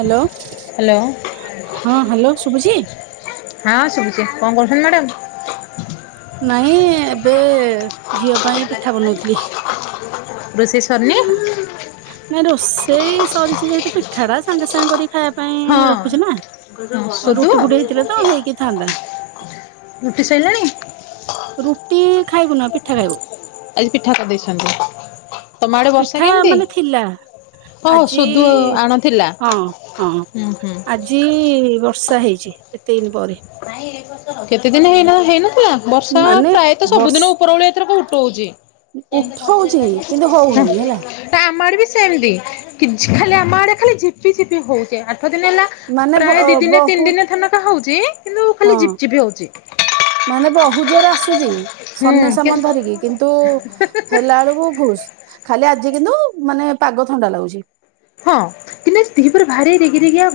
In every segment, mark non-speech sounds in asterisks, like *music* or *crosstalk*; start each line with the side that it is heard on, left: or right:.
right: Hello
left: hello
right: ହଁ hello ଶୁଭୁଛି?
left: ହଁ ଶୁଭୁଛି କଣ କରୁଛନ୍ତି ମ୍ୟାଡ଼ାମ?
right: ନାଇଁ ଏବେ ଝିଅ ପାଇଁ ପିଠା ବନଉଥିଲି।
left: ରୋଷେଇ ସରିନି
right: ନାଇଁ ରୋଷେଇ ସରିଛି ଯେହେତୁ ପିଠା ଟା ସାଙ୍ଗେ ସାଙ୍ଗେ କରିକି ଖା
left: ହଁ ସୋଦୁଅ
right: ରୁଟି ଫୁଟି ହେଇଥିଲେ ତ ହେଇକି ଥାନ୍ତା
left: ରୁଟି ଶଇଲାଣି?
right: ରୁଟି ଖାଇବୁ ନା ପିଠା ଖାଇବୁ।
left: ଆଜି ପିଠା କରିଦେଇଛନ୍ତି ତମ ଆଡ଼େ ବର୍ଷା
right: ପିଠା
left: କେମିତି?
right: ମାନେ ଥିଲା
left: ହଁ
right: ଆଜି
left: ସୋଦୁଅ ଆଣଥିଲା ହୁଁ ହୁଁ।
right: ଜି ବର୍ଷା ହେଇଛି ଏତେ ଦିନ ପରେ।
left: କେତେ ଦିନ ହେଇନା ହେଇନା ଥିଲା ବର୍ଷା
right: ମାନେ
left: ପ୍ରାୟତଃ
right: ବର୍ଷ
left: ସବୁଦିନ ଉପରଓଳି ଏଥରକ ଉଠଉଛି। ହେ
right: ଉଠଉଛି କିନ୍ତୁ ହଉନି ହେଲା
left: ତ ଆମ ଆଡ଼େ ବି ସେମିତି କି ଖାଲି ଆମ ଆଡ଼େ ଖାଲି ଝିପି ଝିପି ହଉଛେ ଆଠ ଦିନ ହେଲା?
right: ମାନେ
left: ପ୍ରାୟ ଦି ଦିନେ ତିନି
right: ବହୁତ
left: ଦିନେ ଧଥନକା ହଉଛି କିନ୍ତୁ ଖାଲି
right: ହଁ
left: ଜିପ ଚିପି ହଉଛି।
right: ମାନେ ବହୁ ଜୋର ଆସୁଛି
left: ହୁଁ
right: ସନ୍ୟସାମନ
left: କିନ୍ତୁ
right: ଧରିକି କିନ୍ତୁ? ହେଲା ବେଳକୁ ଭୁସ୍ ଖାଲି ଆଜି କିନ୍ତୁ ମାନେ ପାଗ ଥଣ୍ଡା ଲାଗୁଛି।
left: ହଁ କିନ୍ତ ସ୍ତ୍ରୀ ପୁର ଭାରି ଡିଗୀ ଦିଗିଆ।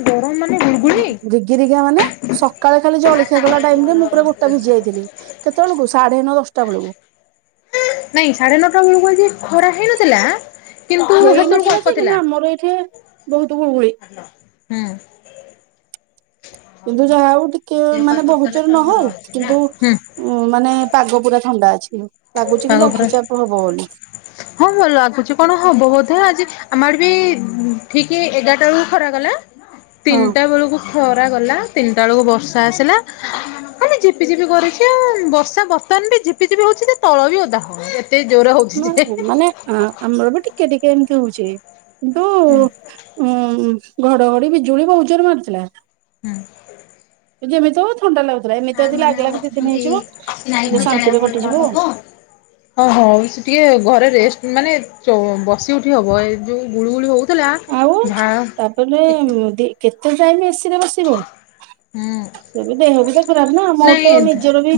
right: ରିଗି ରିଗା ମାନେ ସକାଳେ ଖାଲି ଜଳିଖିଆ କଲା ଟାଇମ ରେ ମୁଁ ପୁରା ଗୋଟା ଭିଜି ଯାଇଥିଲି। କେତେବେେଳକୁ ସାଢେ ନଅ ଦଶଟା ବେଳକୁ।
left: ନାଇଁ ସାଢେ ନଅଟା ବେଳକୁ ଯଜି ଖରା ହେଇନଥିଲା। କିନ୍ତୁ ସେତେବେଳକୁ
right: ହେଇନଥିଲା
left: ଅଳ୍ପ
right: ଯେ
left: ଥିଲା।
right: କିନ୍ତୁ ଆମର ଏଇଠି ବହୁତ ଗୁଳ ଗୁଳି।
left: ହୁଁ।
right: କିନ୍ତୁ ଯାହା ହଉ ଟିକେ ମାନେ ବହୁଜରେ ନହଉ କିନ୍ତୁ?
left: ହୁଁ
right: ଉଁ ମାନେ ପାଗ ପୁରା ଥଣ୍ଡା ଅଛି ଲାଗୁଛି
left: ପାଗ
right: କି
left: ପୁରା
right: ଲଘୁଚାପ ହବ ବୋଲି।
left: ହଁ ଭଲ ଆସୁଛି କଣ ହବ ବୋଧେ ଆଜି? ଆମର ବି ଠିକ ଏଗାରଟା ବେଳକୁ ଖରା ଗଲା
right: ହଁ।
left: ତିନିଟା ବେଳକୁ? ଖରା ଗଲା ତିନିଟା ବେଳକୁ ବର୍ଷା ଆସିଲା। ଆ ଝିପିଝିପି କରିଛି ଆଉ ବର୍ଷା ବର୍ତ୍ତମାନ ବିଝିପି ଜିପି ହଉଛି ସେ ତଳ ବି ଅଦା। ସେ ଜୋର ହ *inaudible*
right: ହ ମାନେ ଆମର ବି ଟିକେ ଟିକେ ଏମିତି ହଉଛି କିନ୍ତୁ?
left: ହୁଁ
right: ଉୁଁ ଘଡଘଡି ବିଜୁଳି ବହୁତ ଜୋର ମାରିଥିଲା।
left: ହୁଁ।
right: ଯେମିତି ହଉ ଥଣ୍ଡା ଲାଗୁଥିଲା ଏମିତି ଲାଗଗିଲାଗି ଦି ଦିନ ହେଇଯିବ ଟିକେ ଶାନ୍ତିରେକଟି ଯିବ ଆଉ।
left: ହଁ ହଁ ସେ ଟିକେ ଘରେ ରେଷ୍ଟ ମାନେ ବସି ଉଠି ହବ ଏ ଯୋଉ ଗୁଳୁ ଗୁଳି ହଉ?
right: ଆଉ ତାପରେ କେତେ ଟାଇମ ଏସିରେ ବସିବ।
left: ହୁଁ
right: ସେ ବି ଦେହ ବି ତ ଖରାପ ନା ମୋର ତ
left: ନାଇଁ
right: ନିଜର ବି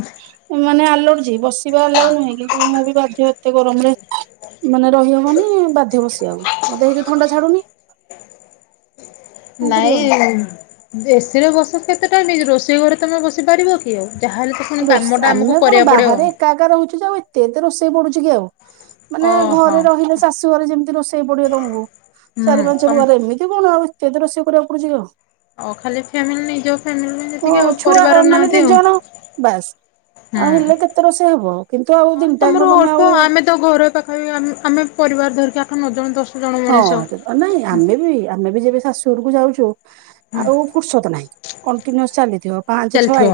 right: ମାନେ ଆଲଚି ବସ। ଯିବା ଆଲାଉ ନୁହେଁ କିନ୍ତୁ ମୁଁ ବି ବାଧ୍ୟ ଏତେ ଗରମରେ ମାନେ ରହି ହବନି ବାଧ୍ୟ ବସିବାକୁ। ମତେ ଏ ଥଣ୍ଡା ଛାଡୁନି। କଣ କରିବ
left: ନାଇ।
right: ଆଉ।
left: ଏ ସି ରେ ବସ କେତେ ଟା ରୋଷେଇ ଘରେ ତମେ ବସି ପାରିବ କି ଆଉ ଯାହେଲେ ତ। ତେଣୁ
right: ରୋଷେ
left: କାମଟା
right: ଆମେ
left: ଆମକୁ
right: କଣ
left: କରିଆ ପଡ଼ିଅ।
right: ବାହାରେ ଏକା ଏକା ରହୁଛି ତ ଆଉ ଏତେ ଏତେ ରୋଷେଇ ପଡୁଛି କି ଆଉ। ମାନେ
left: ଓହୋ
right: ଘରେ ରହିଲେ ଶାଶୁ ଘରେ ଯେମିତି ରୋଷେଇ ପଡିବ ତମକୁ
left: ହୁଁ
right: ଚାରି ପାଞ୍ଚ
left: ତମ
right: ଘ ଘରେ ଏମିତି। ତେ କଣ ଆଉ ଏତେ ଏତେ ରୋଷେଇ କରିବାକୁ ପଡୁଛି ଆଉ?
left: ଆଉ ଖାଲି ଫ୍ୟାମିଲି ଯୋଉ ନିଜ ଫ୍ୟାମିଲି।
right: ଓ
left: ଯେତିକି ଆଉ
right: ଛୁଆ
left: ପରିବାର
right: ମାନେ
left: ନାହାନ୍ତି
right: ଦି
left: ଆଉ ହୁଁ।
right: ଜଣ ବାସ୍। ଆଉ ହେଲେ କେତେ ରୋଷେଇ ହବ କିନ୍ତୁ ଆଉ
left: ତମର
right: ଦିନିଟାଙ୍କୁ ତମେ
left: ଅଳ୍ପ
right: ଆଉ
left: ଆମେ ତ ଘର ପାଖ ଆମ ଆମେ ପରିବାର ଧରିକି ଆଠ ନ ଜଣ ଦଶ ଜଣ
right: ହଁ
left: ମଣିଷ
right: ଏଇଟା ତ ନାଇଁ ଆମେ ବି ଆମେ ବି ଯେବେ ଶାଶୁର କୁ ଯାଉଛୁ
left: ହୁଁ
right: ଆଉ ଫୁର୍ସତ ନାହିଁ କଣ୍ଟିନ୍ୟୁସ ଚାଲିଥିବ। ପାଞ୍ଚ ଛଅ
left: ଚାଲିଥିବ।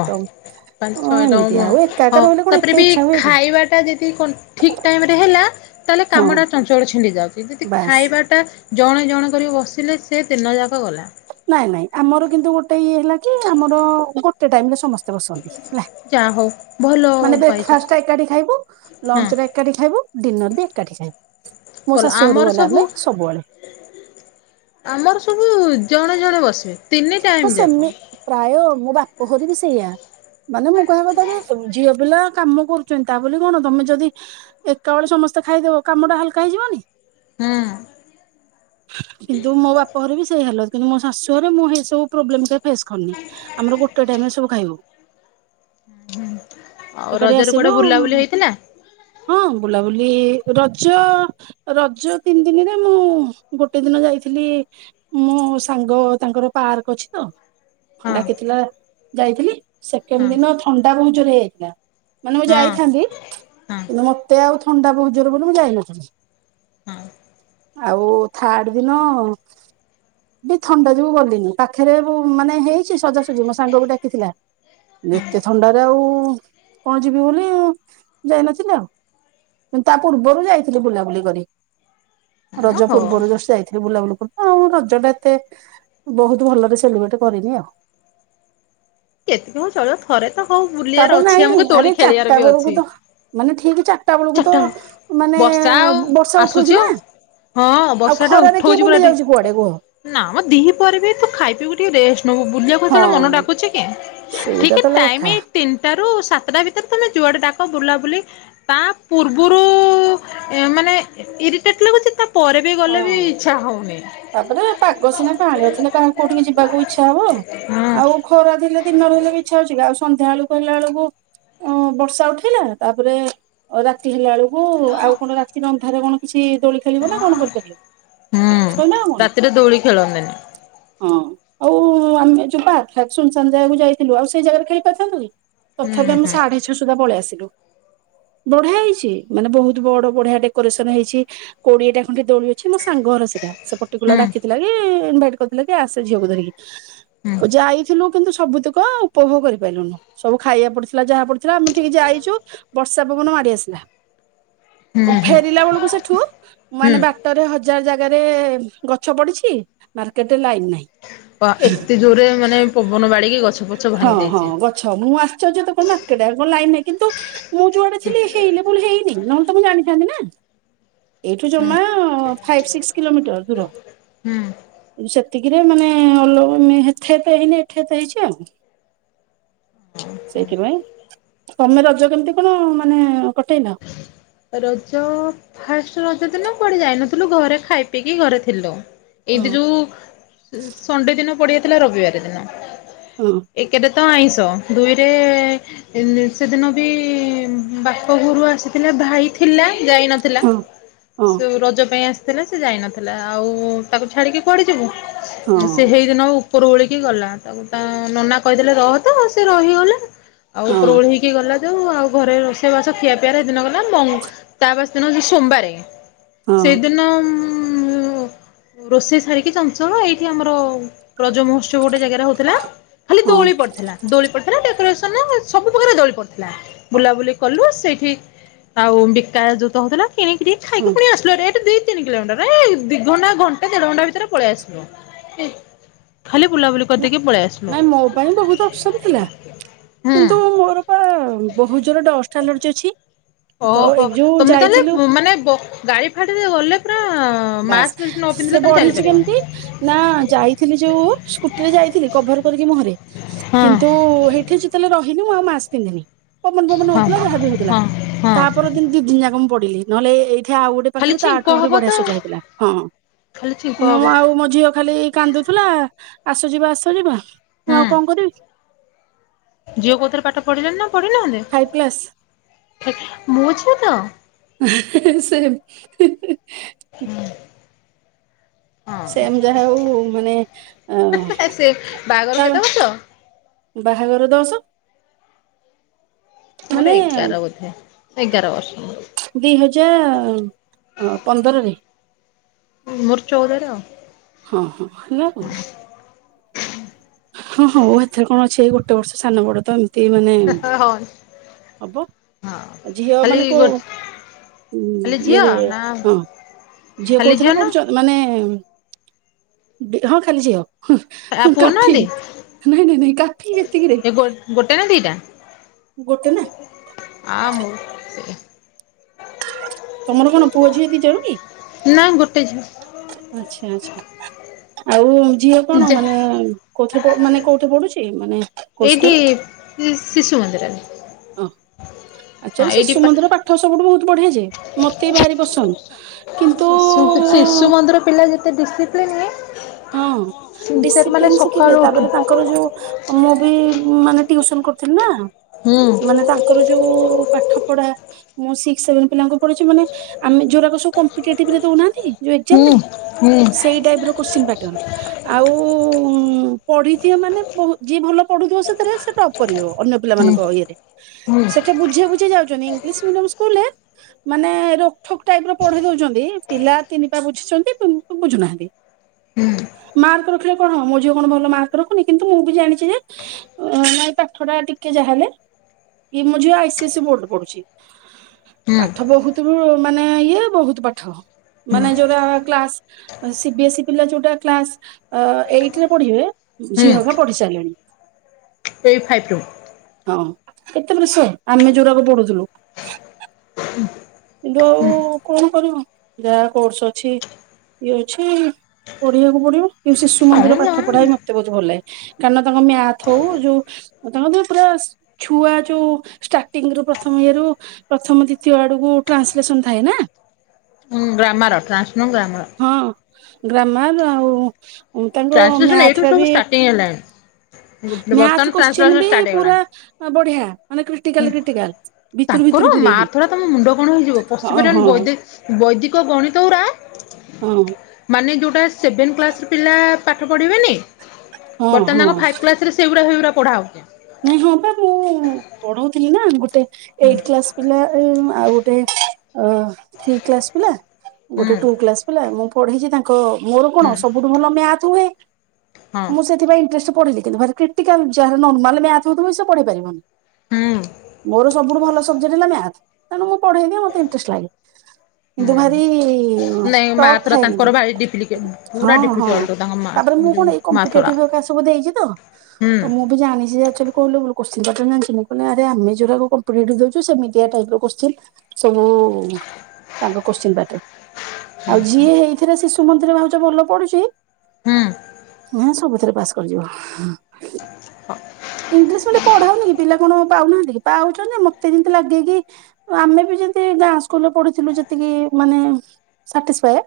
left: ପାଞ୍ଚ ଛଅଟା
right: ଏମିତି ଆଉ ଏକା ଏକା ରହିଲେ କଣ ଏତେ ଇଚ୍ଛା ହୁଏ କି?
left: ଏଇ ବାଟା ଯେତ୍ *inaudible* ତେ ଠିକ୍ ଟାଇମରେ ହେଲା ତାହେଲେ
right: ହଁ
left: କାମଟା ଚଞ୍ଚଳ ଛିଣ୍ଡି ଯାଉଛି ଯଦି
right: ବାସ୍
left: ଖାଇବାଟା ଜଣେ ଜଣେ କରି ବସିଲେ ସେ ଦିନ ଯାକ ଗଲା।
right: ନାଇଁ ନାଇଁ ଆମର କିନ୍ତୁ ଗୋଟେ ଇଏ ହେଲା କି ଆମର ଗୋ ଟେ ଟାଇମରେ ସମସ୍ତେ ବସନ୍ତି ହେଲା
left: ଯାହା ହଉ ଭଲ
right: ମାନେ
left: ପାଇଛ
right: ବ୍ରେକଫାଷ୍ଟ ଏକାଠି ଖାଇବ।
left: ହଁ
right: ଲଞ୍ଚଟା ଏକାଠି ଖାଇବ ଡିନର ବି ଏକାଠି ଖାଇବ ମୋ
left: ଭଲ
right: ଶାଶୁ ଘରୁ
left: ଆମର
right: ଗଲେ
left: ସବୁ
right: ଆମେ ସବୁବେଳେ।
left: ଆମର ସବୁ ଜଣେ ଜଣେ ବସିବେ। ତିନି
right: ହଁ
left: ଟାଇମ ଯାକ
right: ସେମି
left: ହୁଁ
right: ପ୍ରାୟ ମୋ ବାପଘରୀ ବି ସେଇଆ। ମାନେ ମୁଁ କହିବା କଥା ଯେ ଝିଅ ପିଲା କାମ କରୁଚନ୍ତି ତା ବୋଲି କଣ ତମେ ଯଦି ଏକା ବେଳେ ସମସ୍ତେ ଖାଇଦବ କାମଟା ହାଲକା ହେଇଯିବନି।
left: ହୁଁ।
right: କିନ୍ତୁ ମୋ ବାପା ଘରେ ବି ସେଇ ହାଲତ କିନ୍ତୁ ମୋ ଶାଶୁଘରେ ମୁଁ ହେଇ ସବୁ ପ୍ରୋବ୍ଲମଟା ଫେସ କରିନି ଆମର ଗୋଟେ ଟାଇମିରେ ସବୁ ଖାଇବ।
left: ଆଉ
right: ଏକାଠି
left: ରଜରେ କୁଆଡେ
right: ଆସିଲୁ
left: ବୁଲାବୁଲି ହେଇଥିଲା
right: ହଁ ବୁଲାବୁଲି ରଜ ରଜ ତିନି ଦିନିରେ ମୁଁ ଗୋଟେ ଦିନ ଯାଇଥିଲି ମୋ ସାଙ୍ଗ ତାଙ୍କର ପାର୍କ ଅଛି ତ
left: ହଁ
right: ଡାକିଥିଲା ଯାଇଥିଲି ସେକେଣ୍ଡ
left: ହଁ
right: ଦିନ ଥଣ୍ଡା ବହୁଜୋରେ ହେଇଯାଇଥିଲା ମାନେ ମୁଁ
left: ହଁ
right: ଯାଇଥାନ୍ତି
left: ହଁ
right: କିନ୍ତୁ ମତେ ଆଉ ଥଣ୍ଡା ବହୁଜୋରେ ବୋଲି ମୁଁ ଯାଇନଥିଲି।
left: ହଁ
right: ଆଉ ଥାର୍ଡ ଦିନ ବି ଥଣ୍ଡା ଯୋଗୁ ଗଲିନି ପାଖରେ ମାନେ ହେଇଚି ସଜାସଜି ମୋ ସାଙ୍ଗକୁ ଡାକିଥିଲା।
left: ହଁ
right: ଏତେ ଥଣ୍ଡାରେ ଆଉ କଣ ଯିବି ବୋଲି ଯାଇନଥିଲି ଆଉ। ମୁ ତା ପୂର୍ବରୁ ଯାଇଥିଲି ବୁଲାବୁଲି କରି।
left: ହଁ
right: ରଜ
left: ହଉ
right: ପୂର୍ବରୁ ଜଷ୍ଟ ଯାଇଥିଲି ବୁଲାବୁଲି କରୁ ଆଉ *unintelligible* ଏତେ ବହୁତୁ ଭଲରେ ସେଲିବ୍ରେଟ କରିନି ଆଉ।
left: *unintelligible* ମୁଁ ଚଳିବ ଥରେ ତ ହଉ ବୁଲିବାର
right: ତାପରେ ନାଇଁ
left: ଅଛି ଆମକୁ
right: ଆରେ
left: ତୋଳି
right: ଚାରିଟା
left: ଖେଲିବାର ବି
right: ବେଳକୁ
left: ଅଛି।
right: ତ ମାନେ ଠିକି ଚାରିଟା ବେଳକୁ ତ ମାନେ
left: ବର୍ଷା ଆଉ
right: ବର୍ଷା
left: ଆସୁଛି
right: ଉଠଉଚି ନା?
left: ଆଉ ହଁ
right: ଆଉ
left: ବର୍ଷା ଟା
right: ଖରାରେ କିଏ
left: ଉଠଉଛି ପୁରା
right: ବୁଲି
left: ଟିକେ
right: ଯାଉଚି କୁଆଡେ କୁହ?
left: ନା ମ ଦି ପହରେ ବି ତୁ ଖାଇ ପିଇ କୁ ଟିକେ ରେଷ୍ଟ ନବୁ ବୁଲିବା କୁ
right: ହଁ
left: ହେତେବେଳେ ମନ ଡାକୁଚି।
right: ସେଇଟା
left: ଠିକି
right: ତ ହେଲା କଥା
left: ଟାଇମି ତିନିଟା ରୁ ସାତଟା ଭିତରେ ତମେ ଯୁଆଡେ ଡାକ ବୁଲାବୁଲି ତା ପୂର୍ବରୁ ମାନେ ଇରିଟେଟ୍ ଲାଗୁଚି ତା ଗଲେ
right: ହଁ
left: ବି ଇଚ୍ଛା ହଉ
right: ତାପରେ ପାଗ ସିନା କାଆଁଳିଆ ଥିଲେ କାହାକୁ କୋଉଠିକି ଯିବାକୁ ଇଚ୍ଛା ହବ
left: ହୁଁ।
right: ଆଉ ଖରା ଥିଲେ ଦିନରେ ହେଲେ ବି ଇଚ୍ଛା ହଉଚି କି ଆଉ ସନ୍ଧ୍ୟାଳୁ ହେଲା ଆଳକୁ ଅ ବର୍ଷା ଉଠେଇଲା ତାପରେ ରାତି ହେଲାଆଳକୁ ହୁଁ ଆଉ କଣ ରାତିରେ ଅନ୍ଧାରାରେ କଣ କିଛି ଦୋଳି ଖେଳିବ ନା କଣ କରିବ।
left: ହୁଁ
right: *unintelligible*
left: ରାତିରେ ଦୋଳି ଖେଳନ୍ତିନି
right: ହଁ ଆଉ କୁ ଆମେ ଜୁବା ସୁନୁସାନ ଜାଗାକୁ ଯାଇଥିଲୁ ଆଉ ସେଇ ଜାଗାରେ ଖେଳି ପରିଥାନ୍ତୁ କି? ତଥାପି
left: ହୁଁ
right: ଆମେ
left: ହୁଁ
right: ସାଢେ ଛଅ ସୁଦ୍ଧା ପଳେଇ ଆସିଲୁ। ବଢିଆ ହେଇଚି ମାନେ ବହୁତୁ ବଡ ବଢିଆ ଡେକୋରେସନ ହେଇଚି କୋଡିଏଟା ଖଣ୍ଡେ ଦୋଳିି ଅଛି ମୋ ସାଙ୍ଗ ଘର ସେଇଟା ସେ ପର୍ଟିକୁଲାର
left: ହୁଁ।
right: ଡାକିଥିଲା କି ଇନଭାଇଟ୍ କରିଥିଲା କି ଆସେ ଝିଅକୁ ଧରିକି।
left: ହୁଁ
right: ଓ ଯାଇଥିଲୁ କିନ୍ତୁ ସବୁତୁକ ଉପଭୋଗ କରିପାରିଲୁନୁ ସବୁ ଖାଇବାକୁ ପଡିଥିଲା ଯାହା ପଡିଥିଲା ଆମେ ଉଠିକି ଯାଇଚୁ ବର୍ଷା ପବନ ମାଡି ଆସିଲା
left: ହୁଁ ହୁଁ
right: ଫେରିଲା ବେଳକୁ ସେଠୁ ମାନେ ବା
left: ହୁଁ।
right: ଟରେ ହଜାର ଜାଗାରେ ଗଛ ପଡିଚି ମାର୍କେଟରେ ଲାଇନି ନାହିଁ।
left: ପା ଏତେ ଜୋରରେ ମାନେ ପବନ ବାଡେଇକି ଗଛ ଫଛ
right: ହଁ
left: ଭାଙ୍ଗି ଦେଇଚି।
right: *unintelligible* ମୁଁ ଆସଚର୍ଯ୍ୟ ତ କଣ ମାର୍କେଟ ଆଡେ କଣ ଲାଇନି ନାଇଁ କିନ୍ତୁ ମୁଁ ଯୁଆଡେ ଥିଲି ହେଇ ଲେବୁଲୁ ହେଇନି ନହେଲେ ତ ମୁଁ ଜାଣିଥାନ୍ତି ନା ଏଇଠୁ ଜମା ହଁ ଫାଇଭ୍ ସିକ୍ସ କିଲୋମିଟର ଦୂର।
left: ହୁଁ।
right: ସେତିକିରେ ମାନେ *unintelligible* ହେଇନି ଏଠେ ଏତେ ହେଇଚି ଆଉ। *unintelligible* ସେଇଥିପାଇଁ ତମେ ରଜ କେମିତି କ'ଣ ମାନେ କଟେଇଲ?
left: ରଜ ଫାଷ୍ଟେ ରଜ ଦିନ କୁଆଡେଯାଇନଥିଲୁ ଘରେ ଖାଇ ପିଇକି ଘରେ ଥିଲୁ। ଏମିତି
right: ହଁ
left: ଯୋଉ ସଣ୍ଡେ ଦିନ ପଡିଯାଇଥିଲା ରବିବାର ଦିନ
right: ହଁ
left: ଏକଟା। ତ ଆଇଁଷ ଦୁଇରେ। ସେଦିନ ବି ବାପଘରୁ ଆସିଥିଲେ। ଭାଇ ଥିଲା ଯାଇ ନଥିଲା
right: ହଁ ହଁ
left: ସୁ ରଜ ପାଇଁ ଆସିଥିଲା। ଥିଲା ସେ ଯାଇନଥିଲା ଆଉ ତାକୁ ଛାଡ଼ିକି କୁଆଡେ
right: ହଁ
left: ଯିବି ସେ ହେଇ ଉପରୋଳିକି ଗଲା ତାକୁ ତା ନନା କହିଦେଲେ ରହ ତ ସେ ରହିଗଲା ଆଉ
right: ହଁ
left: ଉପରୋଳିକି। ଇଏ ଗଲା ଯୋଉ ଆଉ ଘରେ ରୋଷେଇବାସ ଖିଆ ପିଆରେ ହେ ଦିନଗଲା ତା ବାସି ଦିନ ସୋମବାରେ।
right: ହଁ
left: ସେଦିନ ରୋଷେଇ ମୁଁ ରୋଷେଇ ସାରିକି ଚଞ୍ଚଳ ଏଇଠି ଆମର। ରଜ ମହୋତ୍ସବ ଗୋଟେ ଜାଗାରେ ହଉଥିଲା ଖାଲି
right: ହଁ
left: ଦୋଳି ପଡିଥିଲା। ଦୋଳି ପଡ଼ିଥିଲା ଡେକୋରେସନ ସବୁ ପ୍ରକାର ଦୋଳି ପଡ଼ିଥିଲା ବୁଲାବୁଲି କଲୁ ସେଇଠି। ଆଉ ବିକା ଜୋଉତ ହଉଥିଲା କିଣିକି ଖାଇକି
right: ହଁ।
left: ପୁଣି ଆସୁ। ଏଇଠେ ଦି, ତିନି କିଲୋମିଟର ଏ ଦିଘଣ୍ଟା, ଘଣ୍ଟେ, ଦେଢଘଣ୍ଟା ଭିତରେ ପଳେଇ ଆସିବ। ଖାଲି ବୁଲାବୁଲି।
right: ନାଇଁ ମୋ ପାଇଁ ବହୁତ ଅପସନ୍ ଥିଲା
left: ହୁଁ
right: କିନ୍ତୁ ମୋର। ଆ ବହୁତୁ ଜୋରେ ଡଷ୍ଟ ଆଲର୍ଜି ଅଛି। ତ ଏଇ
left: ଓହୋ
right: ଯୋଉ
left: ତମେ
right: ଯାଇଥିଲୁ
left: ତାହେଲେ ମାନେ ଗାଡି, ଫାଡିରେ ଗଲେ ପୁରା।
right: ବାସ୍
left: ମାସ୍କ ଫାସ୍କ ନ ପିନ୍ଧିଲେ
right: ସେ
left: ତମେ
right: ବଢିଛି
left: ଚାଲିପାରିବନି।
right: କେମିତି। ନା ଯାଇଥିଲି ଯୋଉ ସ୍କୁଟିରେ ଯାଇଥିଲି କଭର କରିକି ମୁଁହରେ।
left: ହଁ
right: କିନ୍ତୁ ହେଇଠି ଯୁ। ଆଚୁଅଲି ରହିନି ଆଉ ମାସ୍କ ପିନ୍ଧିନି ପବନ, ପବନ
left: ହଁ
right: ହଉଥିଲା ଯାହା ବି ହଉଥିଲା
left: ହଁ ହଁ।
right: ତା। ପର ଦି ଦିନ ଯା ମୁ ପଡିଲି ନହଲେ ଏଇଠି ଆଉ ଗୋଟ
left: ଖାଲି
right: ପାଖରେ
left: ଛିଙ୍କ
right: ତାଠୁ ଆହୁରି
left: ହବ
right: ବଢିଆ
left: ତ
right: ସଜା ହେଇଥିଲା। ଥିଲା ହଁ
left: ଖାଲି ଛିଙ୍କ
right: ମୁଁ
left: ହବ
right: ଆଉ ମୋ ଝିଅ ଖାଲି। କାନ୍ଦୁଥିଲା ଆସ ଯିବା, ଆସ ଯିବା ମୁଁ ଆଉ
left: ହୁଁ
right: କ'ଣ କରିବି।
left: ଝିଅ କୋଉଥିରେ ପାଠ ପଢ଼ିଲେ ନା ପଢିନାହାନ୍ତି।
right: Five class.
left: ଦେଖି ମୋ ଝିଅ ତ।
right: *unintelligible*
left: ହୁଁ।
right: *unintelligible* ସେମ ଯାହା ହଉ ମାନେ ଅ
left: ସେ ବାହାଘର
right: ତା।
left: କେତେ ବର୍ଷ?
right: ବାହାଘର ଦଶ।
left: ମୋର
right: ମାନେ
left: ଏଗାର ବୋଧେ ଏଗାର ବର୍ଷର।
right: ଦି ହଜାର ପନ୍ଦରରେ।
left: ମୋର ଚଉଦରେ ଆଉ
right: ହଁ, ହଁ ସେଇଆ କି। ହଁ, ହଁ, ହଉ ଏଥରେ କ'ଣ ଅଛି ଏଇ ଗୋଟେ ବର୍ଷ ସାନ ବଡ ତ ଏମିତି। ଏ ମାନେ
left: ହଁ।
right: ହବ
left: ହଁ
right: ଝିଅ
left: ଖାଲି
right: ମାନେ
left: ଗୋ
right: କୋଉ। ହୁଁ
left: ଖାଲି ଝିଅ
right: ଇଏରେ
left: ନା
right: ହଁ ଝିଅ
left: ଖାଲି
right: କୋଉଥିରେ
left: ନା
right: ପଡୁଛ। ମାନେ ହଁ ଖାଲି ଝିଅ
left: ଆଉ
right: କା।
left: ପୁଅ
right: କାଫି
left: ନାହାନ୍ତି
right: ନାଇଁ, ନାଇଁ, ନାଇଁ କାଫି ଏତିକିରେ।
left: ଏ ଗୋ ଗୋଟେ ନା ଦିଟା।
right: ଗୋଟେ ନା।
left: ଆ ମୁଁ।
right: ତମର କଣ ପୁଅ ଝିଅଦି ଜଣ କି
left: ନା ଗୋଟେ ଝିଅ
right: ଆଚ୍ଛା ଆଛା। ଆଉ ଝିଅ କଣ
left: ଯା
right: ମାନେ କୋଥିରେ ପ ମାନେ କୋଉଠି ପଢୁଛି ମାନେ କୋଉ ସ୍କୁଲ?
left: ସେ ଶିଶୁ ମନ୍ଦିରରେ।
right: ଓହ
left: ହଁ
right: ଆଚଆଲି
left: ଏଇଠି
right: ଶିଶୁ ମନ୍ଦିର ପା ଠ ସବୁଠୁ ବହୁତ ବଢିଆ ଯାଏ ମତେ ବି ଭାରି ପସନ୍ଦ।
left: ଶିଶୁ କିଛିିଶୁ
right: କିନ୍ତୁ
left: ମନ୍ଦିର ପିଲା ଯେତେ ଡିସିପ୍ଲିନ।
right: ହଁ
left: ସିନସିୟର ମାନେ
right: ଡିସିପ୍ଲିନ ଶିଖିବେ
left: ସକାଳୁ ଉଠୁ
right: ତାପରେ ତାଙ୍କର ଯୋଉ। ମୁଁ ବି ମାନେ ଟିଉସନ କରିଥିଲି ନା।
left: ହଁ।
right: ମାନେ ତାଙ୍କର ଯୋଉ ପାଠ ପଢା। ମୁଁ ସିକ୍ସ ସେଭେନ ପିଲାଙ୍କୁପଢୁଛି ମାନେ ଆମେ ଯୋଉରାକ ସବୁ କମ୍ପିଟିଏଟିଭି ଦଉନାହାନ୍ତି। ଯୋଉ
left: ହୁଁ
right: ଏକଜାମରେ
left: ହୁଁ
right: ସେଇ ଟାଇପ ର କ୍ୱାସିନି ପାଟନ। ଆଉ ପଢିଥିବ ମାନେ ବହୁ ଯିଏ ଭଲ ପଢୁଥିବ ସେଥିରେ ସେ ଟପ୍ କରିଯିବ। ଅନ୍ୟ
left: ହୁଁ ହୁଁ
right: ପିଲାମାନଙ୍କ ଇଏରେ
left: ହୁଁ
right: ସେଠା ବୁଝେଇ ବୁଝେଇ ଯାଉଛନ୍ତି ଇଂଲିସି ମିଡିୟମ୍ ସ୍କୁଲ ରେ। ମାନେ ରୋକଠକ୍ ଟାଇପ ର ପଢେଇ ଦଉଛନ୍ତି ପିଲା ତିନି ପା ବୁଝିଛନ୍ତି ପୁ ବୁଝୁନାହାନ୍ତି। ମାର୍କ ରଖିଲେ କଣ ହବ ମୋ ଝିଅ କଣ ଭଲ ମାର୍କ ରଖୁନି କିନ୍ତୁ ମୁଁ ବି ଜାଣିଛି ଯେ। ଅ ନାଇଁ ପାଠ ଟା ଟିକେ ଯାହା ହେଲେ ଇଏ ମୁଁ ଝିଅ ଆଇ ସି ଏ ସ ବୋର୍ଡରେ ପଢୁଛି।
left: ହୁଁ
right: ପାଠ ବହୁତ ମାନେ ଇଏ ବହୁତ ପାଠ।
left: ହୁଁ
right: ମାନେ ଯୋଉରା କ୍ଲାସ ସିିବି ଏସ୍ଇ। ପିଲା ଯୋଉଟା କ୍ଲାସ ଆ ଏଇଟି ରେ ପଢିବେ
left: ହୁଁ
right: ଝିଅକା ପଢି ସାରିଲେଣି।
left: ଏଇ ଫାଇଭ୍ ଟୁ।
right: ହଁ କେତେ ବଷ ଆମେ ଯୋଉରାକୁ ପଢୁଥିଲୁ। କିନ୍ତୁ ଆଉ କଣ କରିବୁ ଯାହା କୋର୍ସ ଅଛି ଇଏ ଅଛି। ପଢିବାକୁ ପଡିବ କିନ୍ତୁିସିଶୁ ମନ୍ଦିର ପାଠ ପଢା ବି ମତେ ବହୁତ ଭଲ ଲାଗେ। କାରଣ ତାଙ୍କ ମ୍ୟାଥହୋଉ ଯୋଉ। ତମ ତ ପୁରା ଛୁଆ ଯୋଉ ଷ୍ଟାର୍ଟିଙ୍ଗ ରୁ ପ୍ରଥମ ଇଏ ରୁ। ପ୍ରଥମ ଦ୍ୱତୀୟ ଆଡକୁ ଟ୍ରାନ୍ସଲେସନ ଥାଏ ନା।
left: ହଁ ଗ୍ରାମର ଟ୍ରାନ୍ସନୁ ଗ୍ରାମର।
right: ହଁ ଗ୍ରାମର ଆଉ ତାଙ୍କ ମ୍ୟାଥର ବି।
left: ଟିଏ ହେଲା।
right: ମ୍ୟାଥ କୋଶ୍ଚିନ ବି
left: ଷ୍ଟାର୍ଟ
right: ପୁରା
left: ହେଇଗଲାଣି
right: ଆ ବଢିଆ। ମାନେ କ୍ରିଟିକାଲ
left: ହୁଁ
right: କ୍ରିଟିକାଲ ଭିତରୁ ଭିତରୁ
left: ତାଙ୍କର ମା
right: ପୁରେଇକି
left: ଥର ତମ ମୁଣ୍ଡ କଣ ହେଇଯିବ
right: ହଁ ହଁ
left: ପଶିପାରିବନ ବୈଦ। ବୈଦିକ ଗଣିତଉରା।
right: ହଁ।
left: ମାନେ ଯେଉଁଟା ସେଭେନ୍ କ୍ଲାସ୍ର ପିଲା ପାଠ ପଢ଼ିବେନି।
right: ହଁ
left: ବର୍ତମାନ
right: ହଁ
left: ତାଙ୍କ ଫାଇଭ କ୍ଲାସ ରେ ସେଇଗୁଡା ସେଇଗୁଢା ପଢା ହଉଛି।
right: ନାଇଁ ହଁ ବା ମୁଁ ପଢଉଥିଲି ନା ଗୋଟେ ଏଇଟି କ୍ଲାସ। ପିଲା ଆଉ ଗୋଟେ ଅ ଥ୍ରୀ କ୍ଲାସ ପିଲା
left: ହୁଁ
right: ଗୋଟେ ଟୁ କ୍ଲାସ ପିଲା ମୁ। ପଢେଇଛି ତାଙ୍କ ମୋର କଣ
left: ହୁଁ
right: ସବୁଠୁ ଭଲ ମ୍ୟାଥ ହୁଏ।
left: ହଁ
right: ମୁଁ ସେଥିପାଇଁ ଇଣ୍ଟ୍ରେଷ୍ଟରେ ପଢିଲି କିନ୍ତୁ୍ ଭାରି କ୍ରିଟିକାଲ ଯାହାର ନର୍ମାଲ ମ୍ୟାଥ ହଉଥିବ ସେ ପଢେଇ ପାରିବନି।
left: ହୁଁ
right: ମୋର ସବୁଠୁ ଭଲ ସବଜେକ୍ଟ ହେଲା ମ୍ୟାଥ। ତେଣୁ ମୁଁ ପଢେଇଦିଏ ମତେ ଇଣ୍ଟରେଷ୍ଟ ଲାଗେ। କିନ୍ତୁ ଭାରି
left: ହୁଁ
right: ହ
left: ନାଇଁ
right: ଟପ
left: ମାଥୁରା
right: ଥାଏ
left: ତାଙ୍କର
right: କିନ୍ତୁ।
left: ଭାରି ଡିପ୍ଲିକେ
right: ହଁ
left: ପୁରା
right: ହଁ
left: ଡିଫିକଲ୍ଟ ତାଙ୍କ ମା
right: ତାପରେ ମୁଁ
left: ଯୋଉ
right: କଣ ଏ
left: ମାଥୁରା।
right: କମ୍ପିଟେଟିଭ ହେରିକା ସବୁ ଦେଇଛି ତ,
left: ହୁଁ
right: ତ ମୁଁ ବି ଜାଣିଛି ଯେ ଆକଚୁଆଲି କୋଉ ଲେବୁଲ୍ କୋଶ୍ଚିନ୍ ପାର୍ଟନ ଜାଣିଛନ୍ତି? ମୁଁ କହିଲି ଆରେ ଆମେ ଯୋଉରାକ କମ୍ପିଟେଟିଭ ଦଉଚୁ, ସେମିତିଆ ଟାଇପର କୋଶ୍ଚିନ। ସବୁ ତାଙ୍କ କୋଶ୍ଚିନ୍ ପାର୍ଟର। ଆଉ ଯିଏ ହେଇଥିରେ ଶିଶୁ ମନ୍ଦିରରେ ଭାବୁଛ ଭଲ ପଢ଼ୁଛି
left: ହୁଁ
right: ହଁ ସବୁଥିରେ ପାସ୍ କରିଯିବ।
left: ହୁଁ
right: ଇଂଲିଶ ମିଡିଅମରେ ପଢା ହୋଉନି କି, ପିଲା କଣ ପାଉନାହାଁନ୍ତି କି ପାଉଛନ୍ତି, ମତେ କିନ୍ତୁ ଲାଗେ କି ଆମେ ବି ଯେମିତି ଗାଁ ସ୍କୁଲରେ ପଢ଼ିଥିଲୁ ଯେତିକି ମାନେ ସାଟିସଫାଏ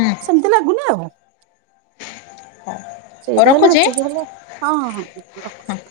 left: ହୁଁ
right: ସେମତି ଲାଗୁନି ଆଉ।
left: *inaudible*
right: ସେଇଟା ହେଲେ,
left: ରଖୁଛି
right: ଏତିକି ହେଲେ, ହଁ ହଁଁ ହଁ ମୁଁ
left: ହଁ।
right: ରଖୁଚି।